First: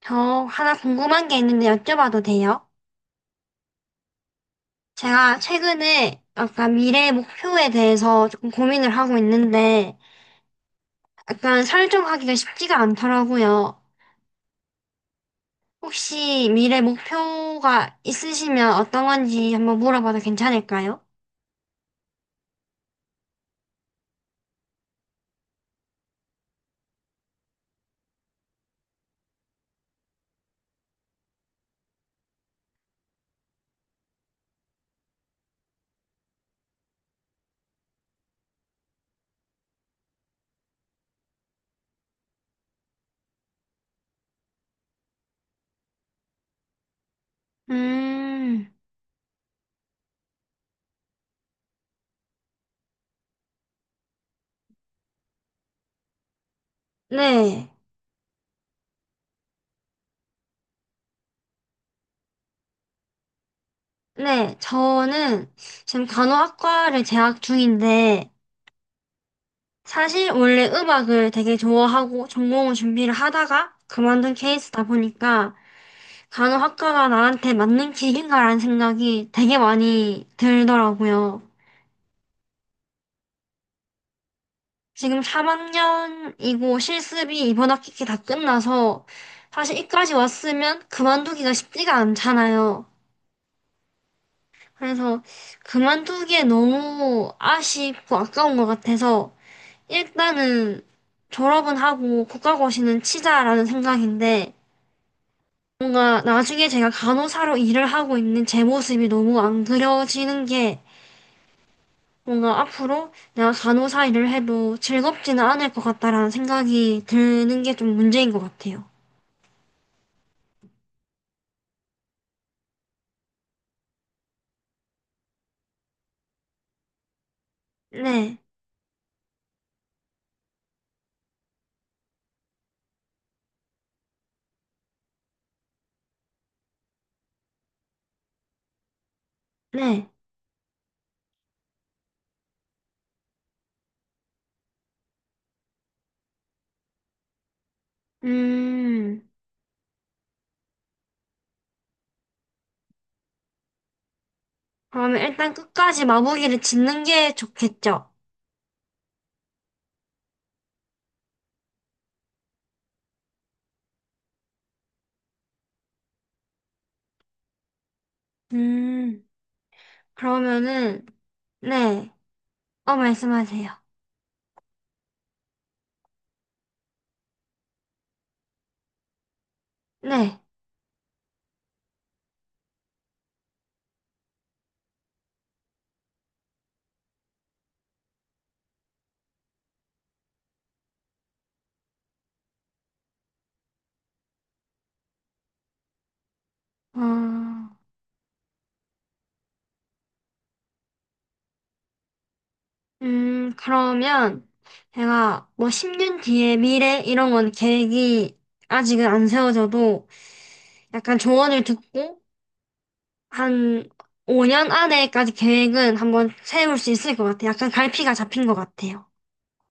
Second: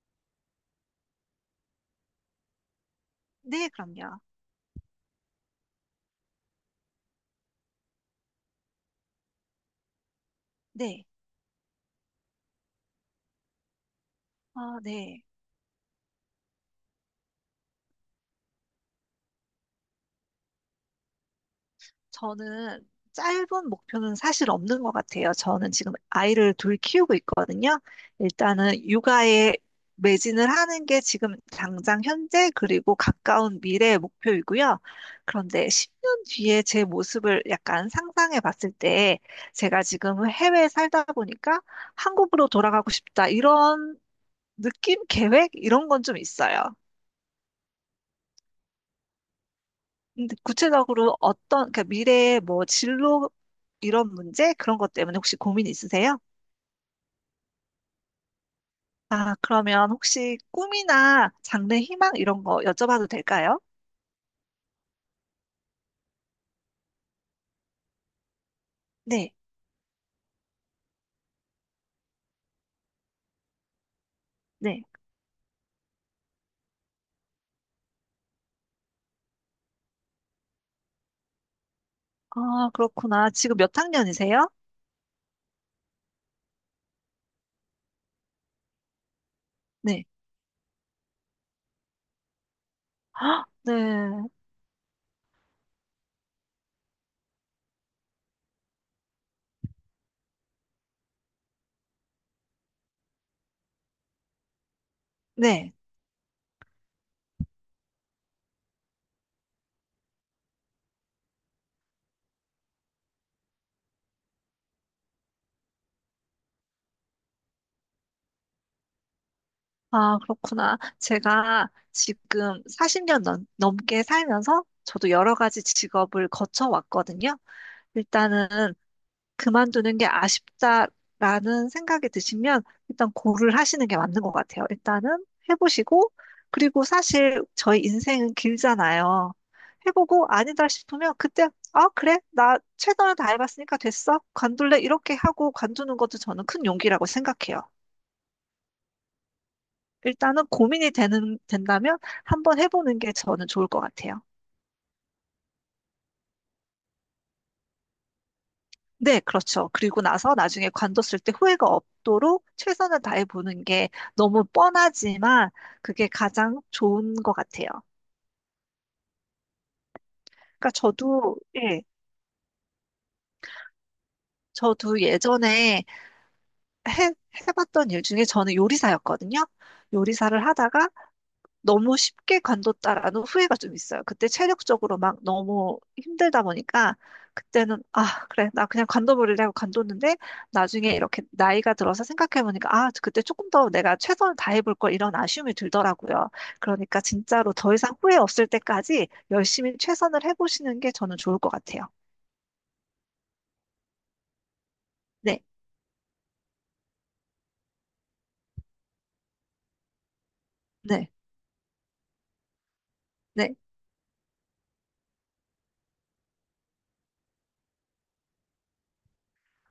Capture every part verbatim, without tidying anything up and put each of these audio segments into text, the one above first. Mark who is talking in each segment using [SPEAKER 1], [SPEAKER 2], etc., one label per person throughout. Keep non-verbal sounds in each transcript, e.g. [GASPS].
[SPEAKER 1] 저 하나 궁금한 게 있는데 여쭤봐도 돼요?
[SPEAKER 2] 네, 그럼요.
[SPEAKER 1] 제가 최근에 약간 미래 목표에 대해서 조금 고민을 하고 있는데
[SPEAKER 2] 네.
[SPEAKER 1] 약간 설정하기가 쉽지가 않더라고요.
[SPEAKER 2] 아, 네.
[SPEAKER 1] 혹시 미래 목표가 있으시면 어떤 건지 한번 물어봐도 괜찮을까요?
[SPEAKER 2] 저는 짧은 목표는 사실 없는 것 같아요. 저는 지금 아이를 둘 키우고 있거든요. 일단은 육아에 매진을 하는 게 지금 당장 현재 그리고 가까운 미래의 목표이고요. 그런데 십 년 뒤에 제 모습을 약간 상상해 봤을 때 제가 지금 해외에 살다 보니까 한국으로 돌아가고 싶다. 이런 느낌, 계획, 이런 건 좀 있어요.
[SPEAKER 1] 음,
[SPEAKER 2] 근데 구체적으로 어떤, 그러니까 미래의 뭐 진로 이런 문제? 그런 것 때문에 혹시 고민 있으세요?
[SPEAKER 1] 네.
[SPEAKER 2] 아, 그러면 혹시 꿈이나 장래 희망 이런 거 여쭤봐도 될까요?
[SPEAKER 1] 네, 저는 지금 간호학과를 재학 중인데
[SPEAKER 2] 네,
[SPEAKER 1] 사실 원래 음악을 되게 좋아하고 전공을 준비를 하다가 그만둔
[SPEAKER 2] 네.
[SPEAKER 1] 케이스다 보니까 간호학과가 나한테 맞는 길인가라는 생각이 되게 많이 들더라고요.
[SPEAKER 2] 아, 그렇구나. 지금 몇 학년이세요?
[SPEAKER 1] 지금 삼 학년이고 실습이 이번 학기 다 끝나서 사실
[SPEAKER 2] 네.
[SPEAKER 1] 이까지 왔으면 그만두기가 쉽지가 않잖아요.
[SPEAKER 2] [GASPS] 아, 네,
[SPEAKER 1] 그래서 그만두기에 너무 아쉽고 아까운 것 같아서 일단은 졸업은 하고 국가고시는 치자라는 생각인데
[SPEAKER 2] 네.
[SPEAKER 1] 뭔가 나중에 제가 간호사로 일을 하고 있는 제 모습이 너무 안 그려지는 게 뭔가 앞으로 내가 간호사 일을 해도 즐겁지는 않을 것 같다라는 생각이 드는 게 좀 문제인 것 같아요.
[SPEAKER 2] 아, 그렇구나. 제가 지금 사십 년 넘, 넘게 살면서 저도 여러 가지 직업을 거쳐왔거든요.
[SPEAKER 1] 네,
[SPEAKER 2] 일단은 그만두는 게 아쉽다라는 생각이 드시면 일단 고를 하시는 게 맞는 것 같아요. 일단은 해보시고, 그리고 사실 저희 인생은 길잖아요.
[SPEAKER 1] 네.
[SPEAKER 2] 해보고 아니다 싶으면 그때, 아, 그래? 나 최선을 다해봤으니까 됐어? 관둘래? 이렇게 하고 관두는 것도 저는 큰 용기라고 생각해요.
[SPEAKER 1] 음,
[SPEAKER 2] 일단은 고민이 되는, 된다면 한번 해보는 게 저는 좋을 것 같아요.
[SPEAKER 1] 그러면 일단 끝까지 마무리를 짓는 게 좋겠죠?
[SPEAKER 2] 네, 그렇죠. 그리고 나서 나중에 관뒀을 때 후회가 없도록 최선을 다해 보는 게 너무 뻔하지만 그게 가장 좋은 것 같아요.
[SPEAKER 1] 음,
[SPEAKER 2] 그러니까
[SPEAKER 1] 그러면은,
[SPEAKER 2] 저도, 예,
[SPEAKER 1] 네. 어, 말씀하세요.
[SPEAKER 2] 저도 예전에 해, 해봤던 일 중에 저는 요리사였거든요.
[SPEAKER 1] 네.
[SPEAKER 2] 요리사를 하다가 너무 쉽게 관뒀다라는 후회가 좀 있어요. 그때 체력적으로 막 너무 힘들다 보니까 그때는 아, 그래. 나 그냥 관둬버리려고 관뒀는데 나중에 이렇게 나이가 들어서 생각해보니까 아, 그때 조금 더 내가 최선을 다해볼 걸 이런 아쉬움이 들더라고요. 그러니까 진짜로
[SPEAKER 1] 어,
[SPEAKER 2] 더 이상 후회 없을 때까지 열심히 최선을 해보시는 게 저는 좋을 것 같아요.
[SPEAKER 1] 음, 그러면
[SPEAKER 2] 네,
[SPEAKER 1] 제가 뭐 십 년 뒤의 미래 이런 건 계획이 아직은 안 세워져도
[SPEAKER 2] 네,
[SPEAKER 1] 약간 조언을 듣고
[SPEAKER 2] 네.
[SPEAKER 1] 한 오 년 안에까지 계획은 한번 세울 수 있을 것 같아요. 약간 갈피가 잡힌 것 같아요.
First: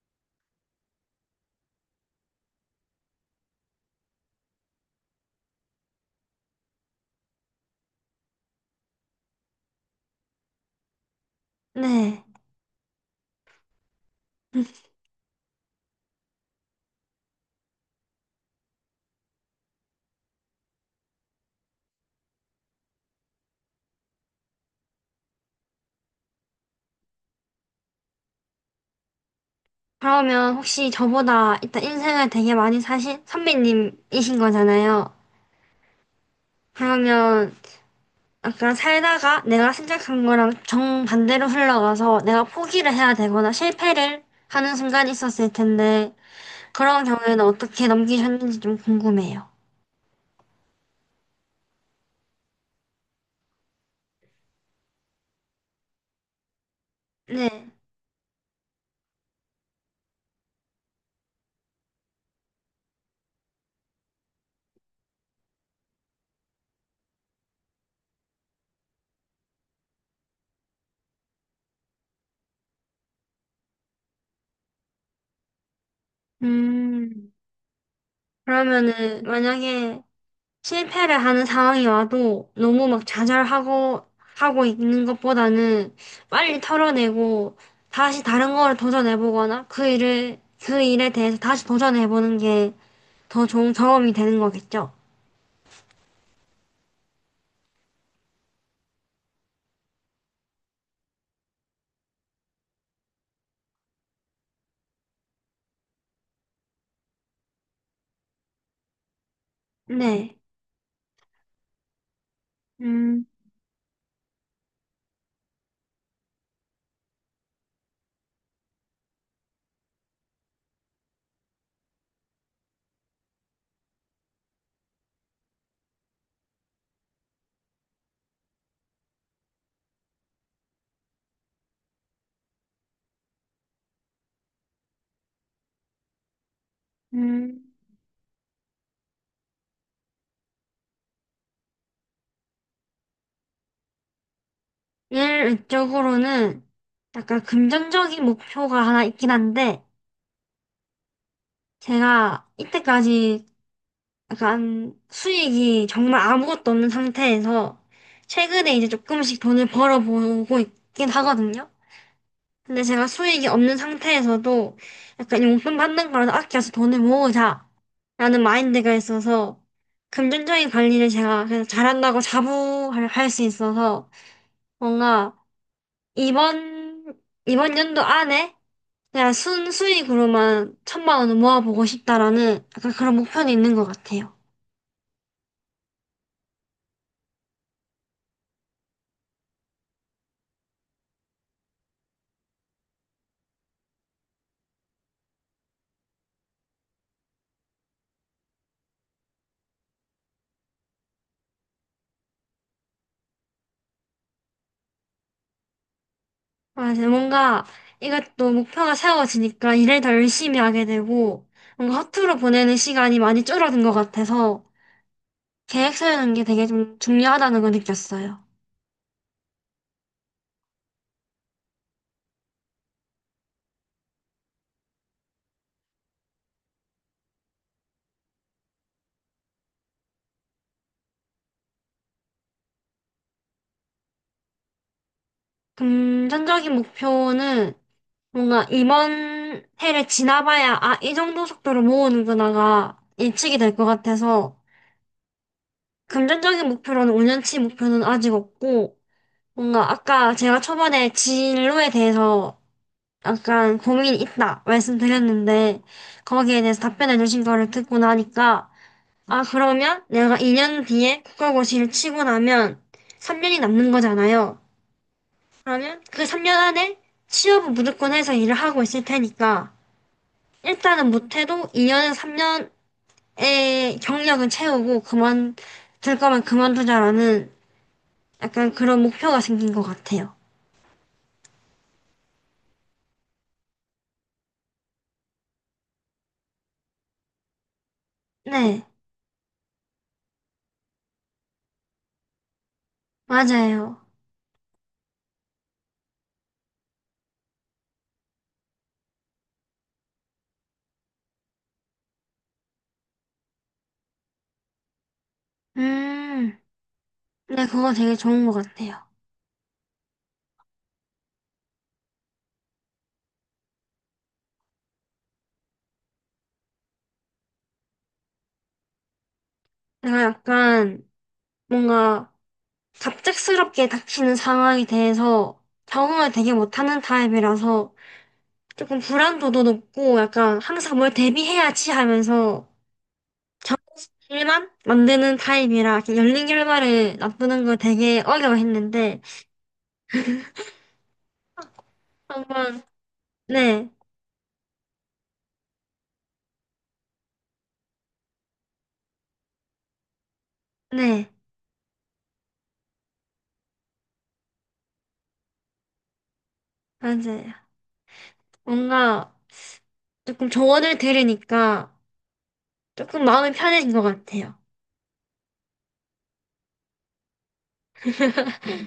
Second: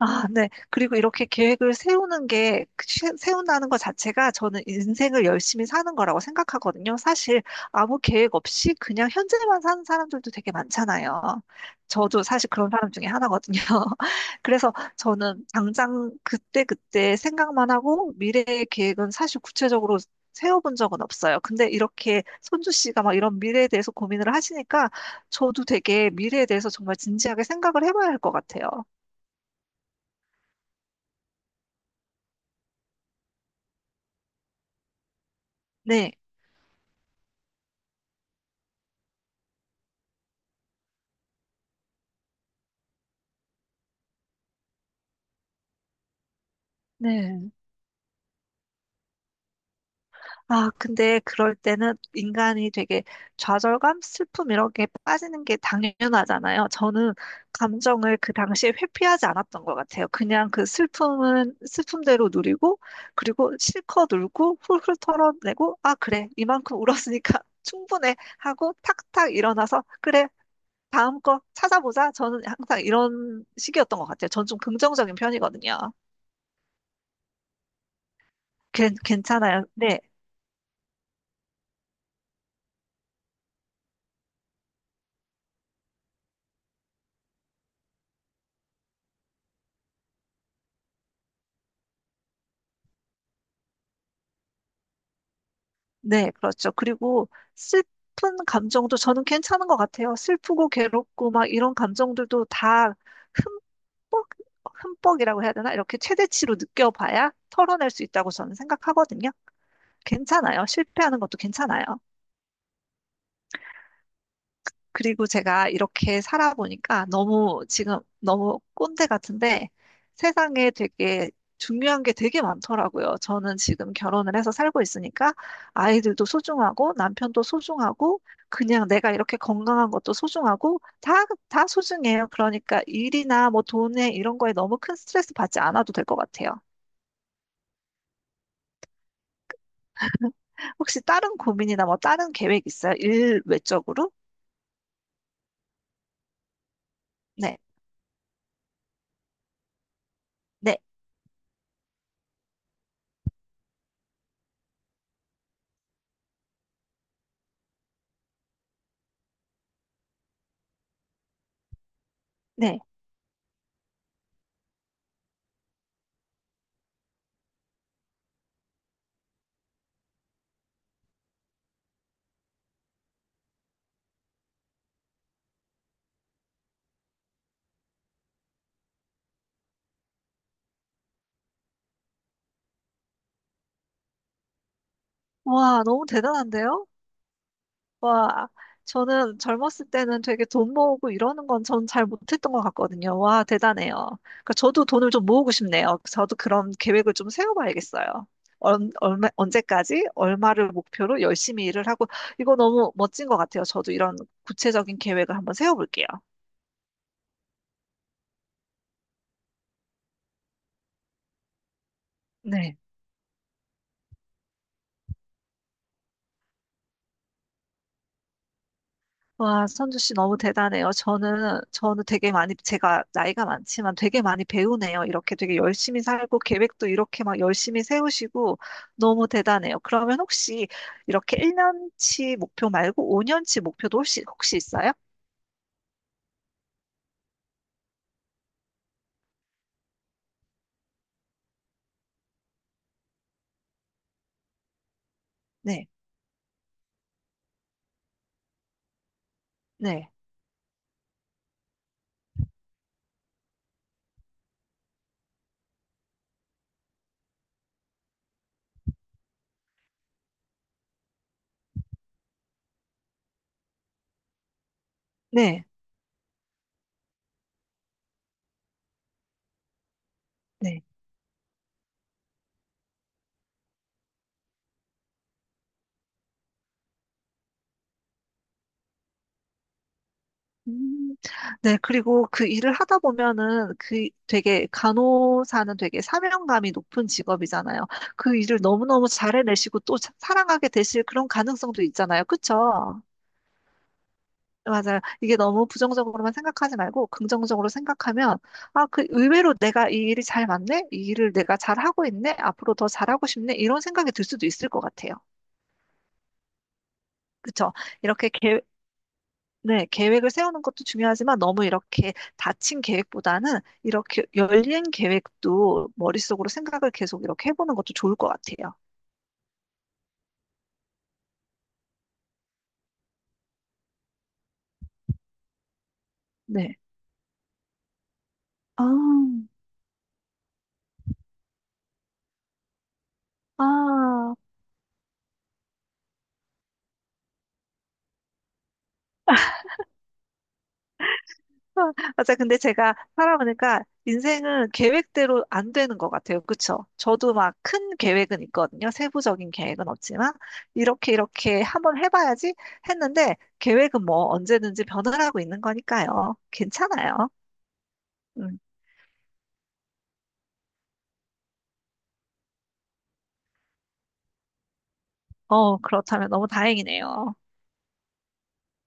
[SPEAKER 2] 아, 네. 그리고 이렇게 계획을 세우는 게, 그 시- 세운다는 것 자체가 저는 인생을 열심히 사는 거라고 생각하거든요. 사실 아무 계획 없이 그냥 현재만 사는 사람들도 되게 많잖아요. 저도
[SPEAKER 1] 네.
[SPEAKER 2] 사실 그런 사람 중에 하나거든요. [LAUGHS] 그래서
[SPEAKER 1] [LAUGHS]
[SPEAKER 2] 저는 당장 그때그때 생각만 하고 미래의 계획은 사실 구체적으로 세워본 적은 없어요. 근데 이렇게 손주 씨가 막 이런 미래에 대해서 고민을 하시니까 저도 되게 미래에 대해서 정말 진지하게 생각을 해봐야 할 것 같아요.
[SPEAKER 1] 그러면 혹시 저보다 일단 인생을 되게 많이 사신 선배님이신 거잖아요.
[SPEAKER 2] 네.
[SPEAKER 1] 그러면 약간 살다가 내가 생각한 거랑 정반대로 흘러가서 내가 포기를 해야 되거나 실패를 하는 순간이 있었을 텐데 그런 경우에는
[SPEAKER 2] 네.
[SPEAKER 1] 어떻게 넘기셨는지 좀 궁금해요.
[SPEAKER 2] 아, 근데 그럴 때는 인간이 되게 좌절감, 슬픔 이런 게 빠지는 게 당연하잖아요. 저는
[SPEAKER 1] 네.
[SPEAKER 2] 감정을 그 당시에 회피하지 않았던 것 같아요. 그냥 그 슬픔은 슬픔대로 누리고, 그리고 실컷 울고, 훌훌 털어내고, 아, 그래. 이만큼 울었으니까 [LAUGHS] 충분해. 하고 탁탁 일어나서, 그래. 다음 거 찾아보자. 저는 항상 이런 식이었던 것 같아요. 전 좀 긍정적인 편이거든요.
[SPEAKER 1] 음,
[SPEAKER 2] 괜,
[SPEAKER 1] 그러면은
[SPEAKER 2] 괜찮아요. 네.
[SPEAKER 1] 만약에 실패를 하는 상황이 와도 너무 막 좌절하고 하고 있는 것보다는 빨리 털어내고 다시 다른 거를 도전해보거나 그 일을 그 일에 대해서 다시 도전해보는 게 더 좋은 경험이 되는 거겠죠.
[SPEAKER 2] 네, 그렇죠. 그리고 슬픈 감정도 저는 괜찮은 것 같아요. 슬프고 괴롭고 막 이런 감정들도 다 흠뻑, 흠뻑이라고 해야 되나? 이렇게 최대치로 느껴봐야 털어낼 수 있다고 저는 생각하거든요.
[SPEAKER 1] 네.
[SPEAKER 2] 괜찮아요. 실패하는 것도 괜찮아요.
[SPEAKER 1] 음,
[SPEAKER 2] 그리고 제가 이렇게 살아보니까 너무 지금 너무 꼰대 같은데 세상에 되게 중요한 게 되게 많더라고요. 저는 지금 결혼을 해서 살고 있으니까 아이들도 소중하고 남편도 소중하고 그냥 내가 이렇게 건강한 것도 소중하고 다, 다 소중해요. 그러니까 일이나 뭐 돈에 이런 거에 너무 큰 스트레스 받지 않아도 될 것 같아요.
[SPEAKER 1] 음.
[SPEAKER 2] 혹시 다른 고민이나 뭐 다른 계획 있어요? 일 외적으로?
[SPEAKER 1] 일 외적으로는 약간
[SPEAKER 2] 네,
[SPEAKER 1] 금전적인 목표가 하나 있긴 한데
[SPEAKER 2] 네,
[SPEAKER 1] 제가 이때까지 약간 수익이 정말 아무것도 없는 상태에서 최근에 이제 조금씩 돈을 벌어보고 있긴 하거든요.
[SPEAKER 2] 네.
[SPEAKER 1] 근데 제가 수익이 없는 상태에서도 약간 용돈 받는 거라도 아껴서 돈을 모으자 라는 마인드가 있어서 금전적인 관리를 제가 그냥 잘한다고 자부할 할수 있어서 뭔가 이번 이번 연도 안에 그냥 순수익으로만 천만 원을 모아보고 싶다라는 약간 그런 목표는 있는 것 같아요.
[SPEAKER 2] 와, 너무 대단한데요? 와, 저는 젊었을 때는 되게 돈 모으고 이러는 건 전 잘 못했던 것 같거든요. 와, 대단해요. 그러니까 저도 돈을 좀 모으고 싶네요. 저도 그런 계획을 좀 세워봐야겠어요. 얼, 얼마, 언제까지 얼마를 목표로 열심히 일을 하고, 이거 너무 멋진 것 같아요. 저도 이런 구체적인 계획을 한번 세워볼게요.
[SPEAKER 1] 맞아. 뭔가 이것도 목표가 세워지니까 일을 더 열심히 하게 되고, 뭔가 허투루 보내는
[SPEAKER 2] 네.
[SPEAKER 1] 시간이 많이 줄어든 것 같아서 계획 세우는 게 되게 좀 중요하다는 걸 느꼈어요.
[SPEAKER 2] 와, 선주 씨 너무 대단해요. 저는, 저는 되게 많이, 제가 나이가 많지만 되게 많이 배우네요. 이렇게 되게 열심히 살고 계획도 이렇게 막 열심히 세우시고 너무 대단해요. 그러면 혹시 이렇게 일 년 치 목표 말고 오 년 치 목표도 혹시, 혹시 있어요?
[SPEAKER 1] 금전적인 목표는 뭔가 이번 해를 지나봐야 아, 이 정도 속도로 모으는구나가 예측이 될 것 같아서
[SPEAKER 2] 네,
[SPEAKER 1] 금전적인 목표로는 오 년 치 목표는 아직 없고 뭔가
[SPEAKER 2] 네,
[SPEAKER 1] 아까 제가 초반에 진로에 대해서 약간 고민이 있다 말씀드렸는데 거기에 대해서 답변해 주신 거를 듣고 나니까 아 그러면 내가 이 년 뒤에 국가고시를 치고 나면 삼 년이 남는 거잖아요.
[SPEAKER 2] 네,
[SPEAKER 1] 그러면 그 삼 년 안에 취업은 무조건 해서 일을 하고 있을 테니까
[SPEAKER 2] 네.
[SPEAKER 1] 일단은 못해도 이 년에서 삼 년의 경력은 채우고 그만둘 거면 그만두자라는 약간 그런 목표가 생긴 것 같아요.
[SPEAKER 2] 음, 네, 그리고 그 일을 하다 보면은 그 되게 간호사는 되게 사명감이 높은 직업이잖아요. 그 일을
[SPEAKER 1] 네,
[SPEAKER 2] 너무너무 잘해내시고 또 사- 사랑하게 되실 그런 가능성도 있잖아요. 그쵸?
[SPEAKER 1] 맞아요.
[SPEAKER 2] 맞아요. 이게 너무 부정적으로만 생각하지 말고 긍정적으로 생각하면 아, 그 의외로 내가 이 일이 잘 맞네? 이 일을 내가 잘하고 있네? 앞으로 더 잘하고 싶네? 이런 생각이 들 수도 있을 것 같아요.
[SPEAKER 1] 음, 네,
[SPEAKER 2] 그쵸?
[SPEAKER 1] 그거 되게
[SPEAKER 2] 이렇게
[SPEAKER 1] 좋은 것 같아요.
[SPEAKER 2] 네, 계획을 세우는 것도 중요하지만 너무 이렇게 닫힌 계획보다는 이렇게 열린 계획도 머릿속으로 생각을 계속 이렇게 해보는 것도 좋을 것 같아요.
[SPEAKER 1] 제가 약간 뭔가 갑작스럽게 닥치는 상황에 대해서 적응을 되게
[SPEAKER 2] 네.
[SPEAKER 1] 못하는 타입이라서
[SPEAKER 2] 아, 아,
[SPEAKER 1] 조금 불안도도 높고 약간 항상 뭘 대비해야지 하면서
[SPEAKER 2] [LAUGHS]
[SPEAKER 1] 정신만 만드는 타입이라 이렇게 열린 결과를 납부는 걸 되게 어려워했는데
[SPEAKER 2] 아, 맞아. 근데
[SPEAKER 1] 한번
[SPEAKER 2] 제가 살아보니까
[SPEAKER 1] 네,
[SPEAKER 2] 인생은 계획대로 안 되는 것 같아요. 그쵸? 저도 막 큰 계획은 있거든요. 세부적인 계획은 없지만 이렇게
[SPEAKER 1] 네,
[SPEAKER 2] 이렇게 한번 해봐야지 했는데 계획은 뭐 언제든지 변화하고 있는 거니까요. 괜찮아요.
[SPEAKER 1] 맞아요.
[SPEAKER 2] 음.
[SPEAKER 1] 뭔가 조금 조언을 들으니까 조금 마음이 편해진 것 같아요.
[SPEAKER 2] 어, 그렇다면 너무 다행이네요.
[SPEAKER 1] [LAUGHS]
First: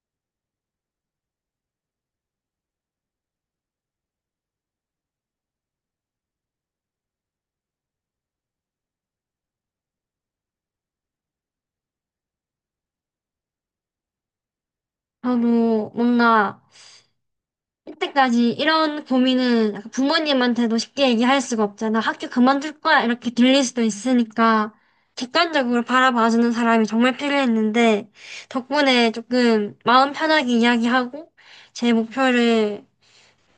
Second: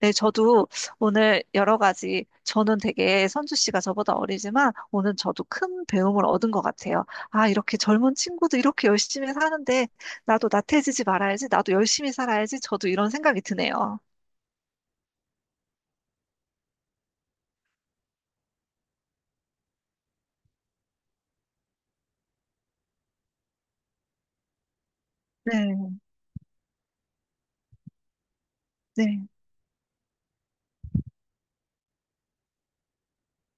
[SPEAKER 2] 네, 저도 오늘 여러 가지, 저는 되게 선주 씨가 저보다 어리지만 오늘 저도 큰 배움을 얻은 것 같아요. 아, 이렇게 젊은 친구도 이렇게 열심히 사는데 나도 나태해지지 말아야지, 나도 열심히 살아야지, 저도 이런 생각이 드네요.
[SPEAKER 1] 저도 뭔가 이때까지 이런 고민은 약간 부모님한테도 쉽게 얘기할 수가 없잖아. 학교 그만둘 거야. 이렇게 들릴 수도 있으니까 객관적으로
[SPEAKER 2] 네,
[SPEAKER 1] 바라봐주는 사람이 정말 필요했는데 덕분에
[SPEAKER 2] 네,
[SPEAKER 1] 조금 마음 편하게 이야기하고 제 목표를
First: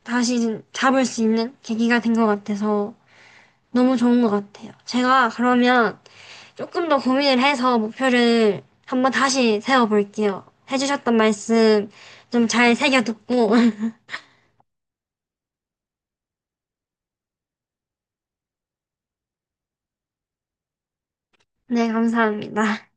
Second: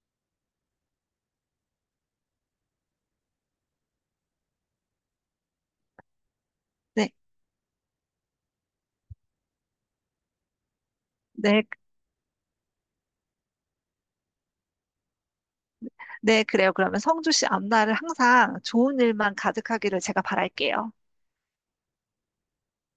[SPEAKER 1] 다시 잡을 수 있는 계기가 된 것 같아서 너무 좋은 것 같아요. 제가 그러면 조금 더
[SPEAKER 2] 네,
[SPEAKER 1] 고민을 해서 목표를 한번 다시 세워볼게요. 해주셨던
[SPEAKER 2] 네,
[SPEAKER 1] 말씀 좀 잘 새겨듣고
[SPEAKER 2] 네, 그래요. 그러면 성주 씨 앞날을 항상 좋은 일만 가득하기를 제가 바랄게요.
[SPEAKER 1] [LAUGHS] 네, 감사합니다.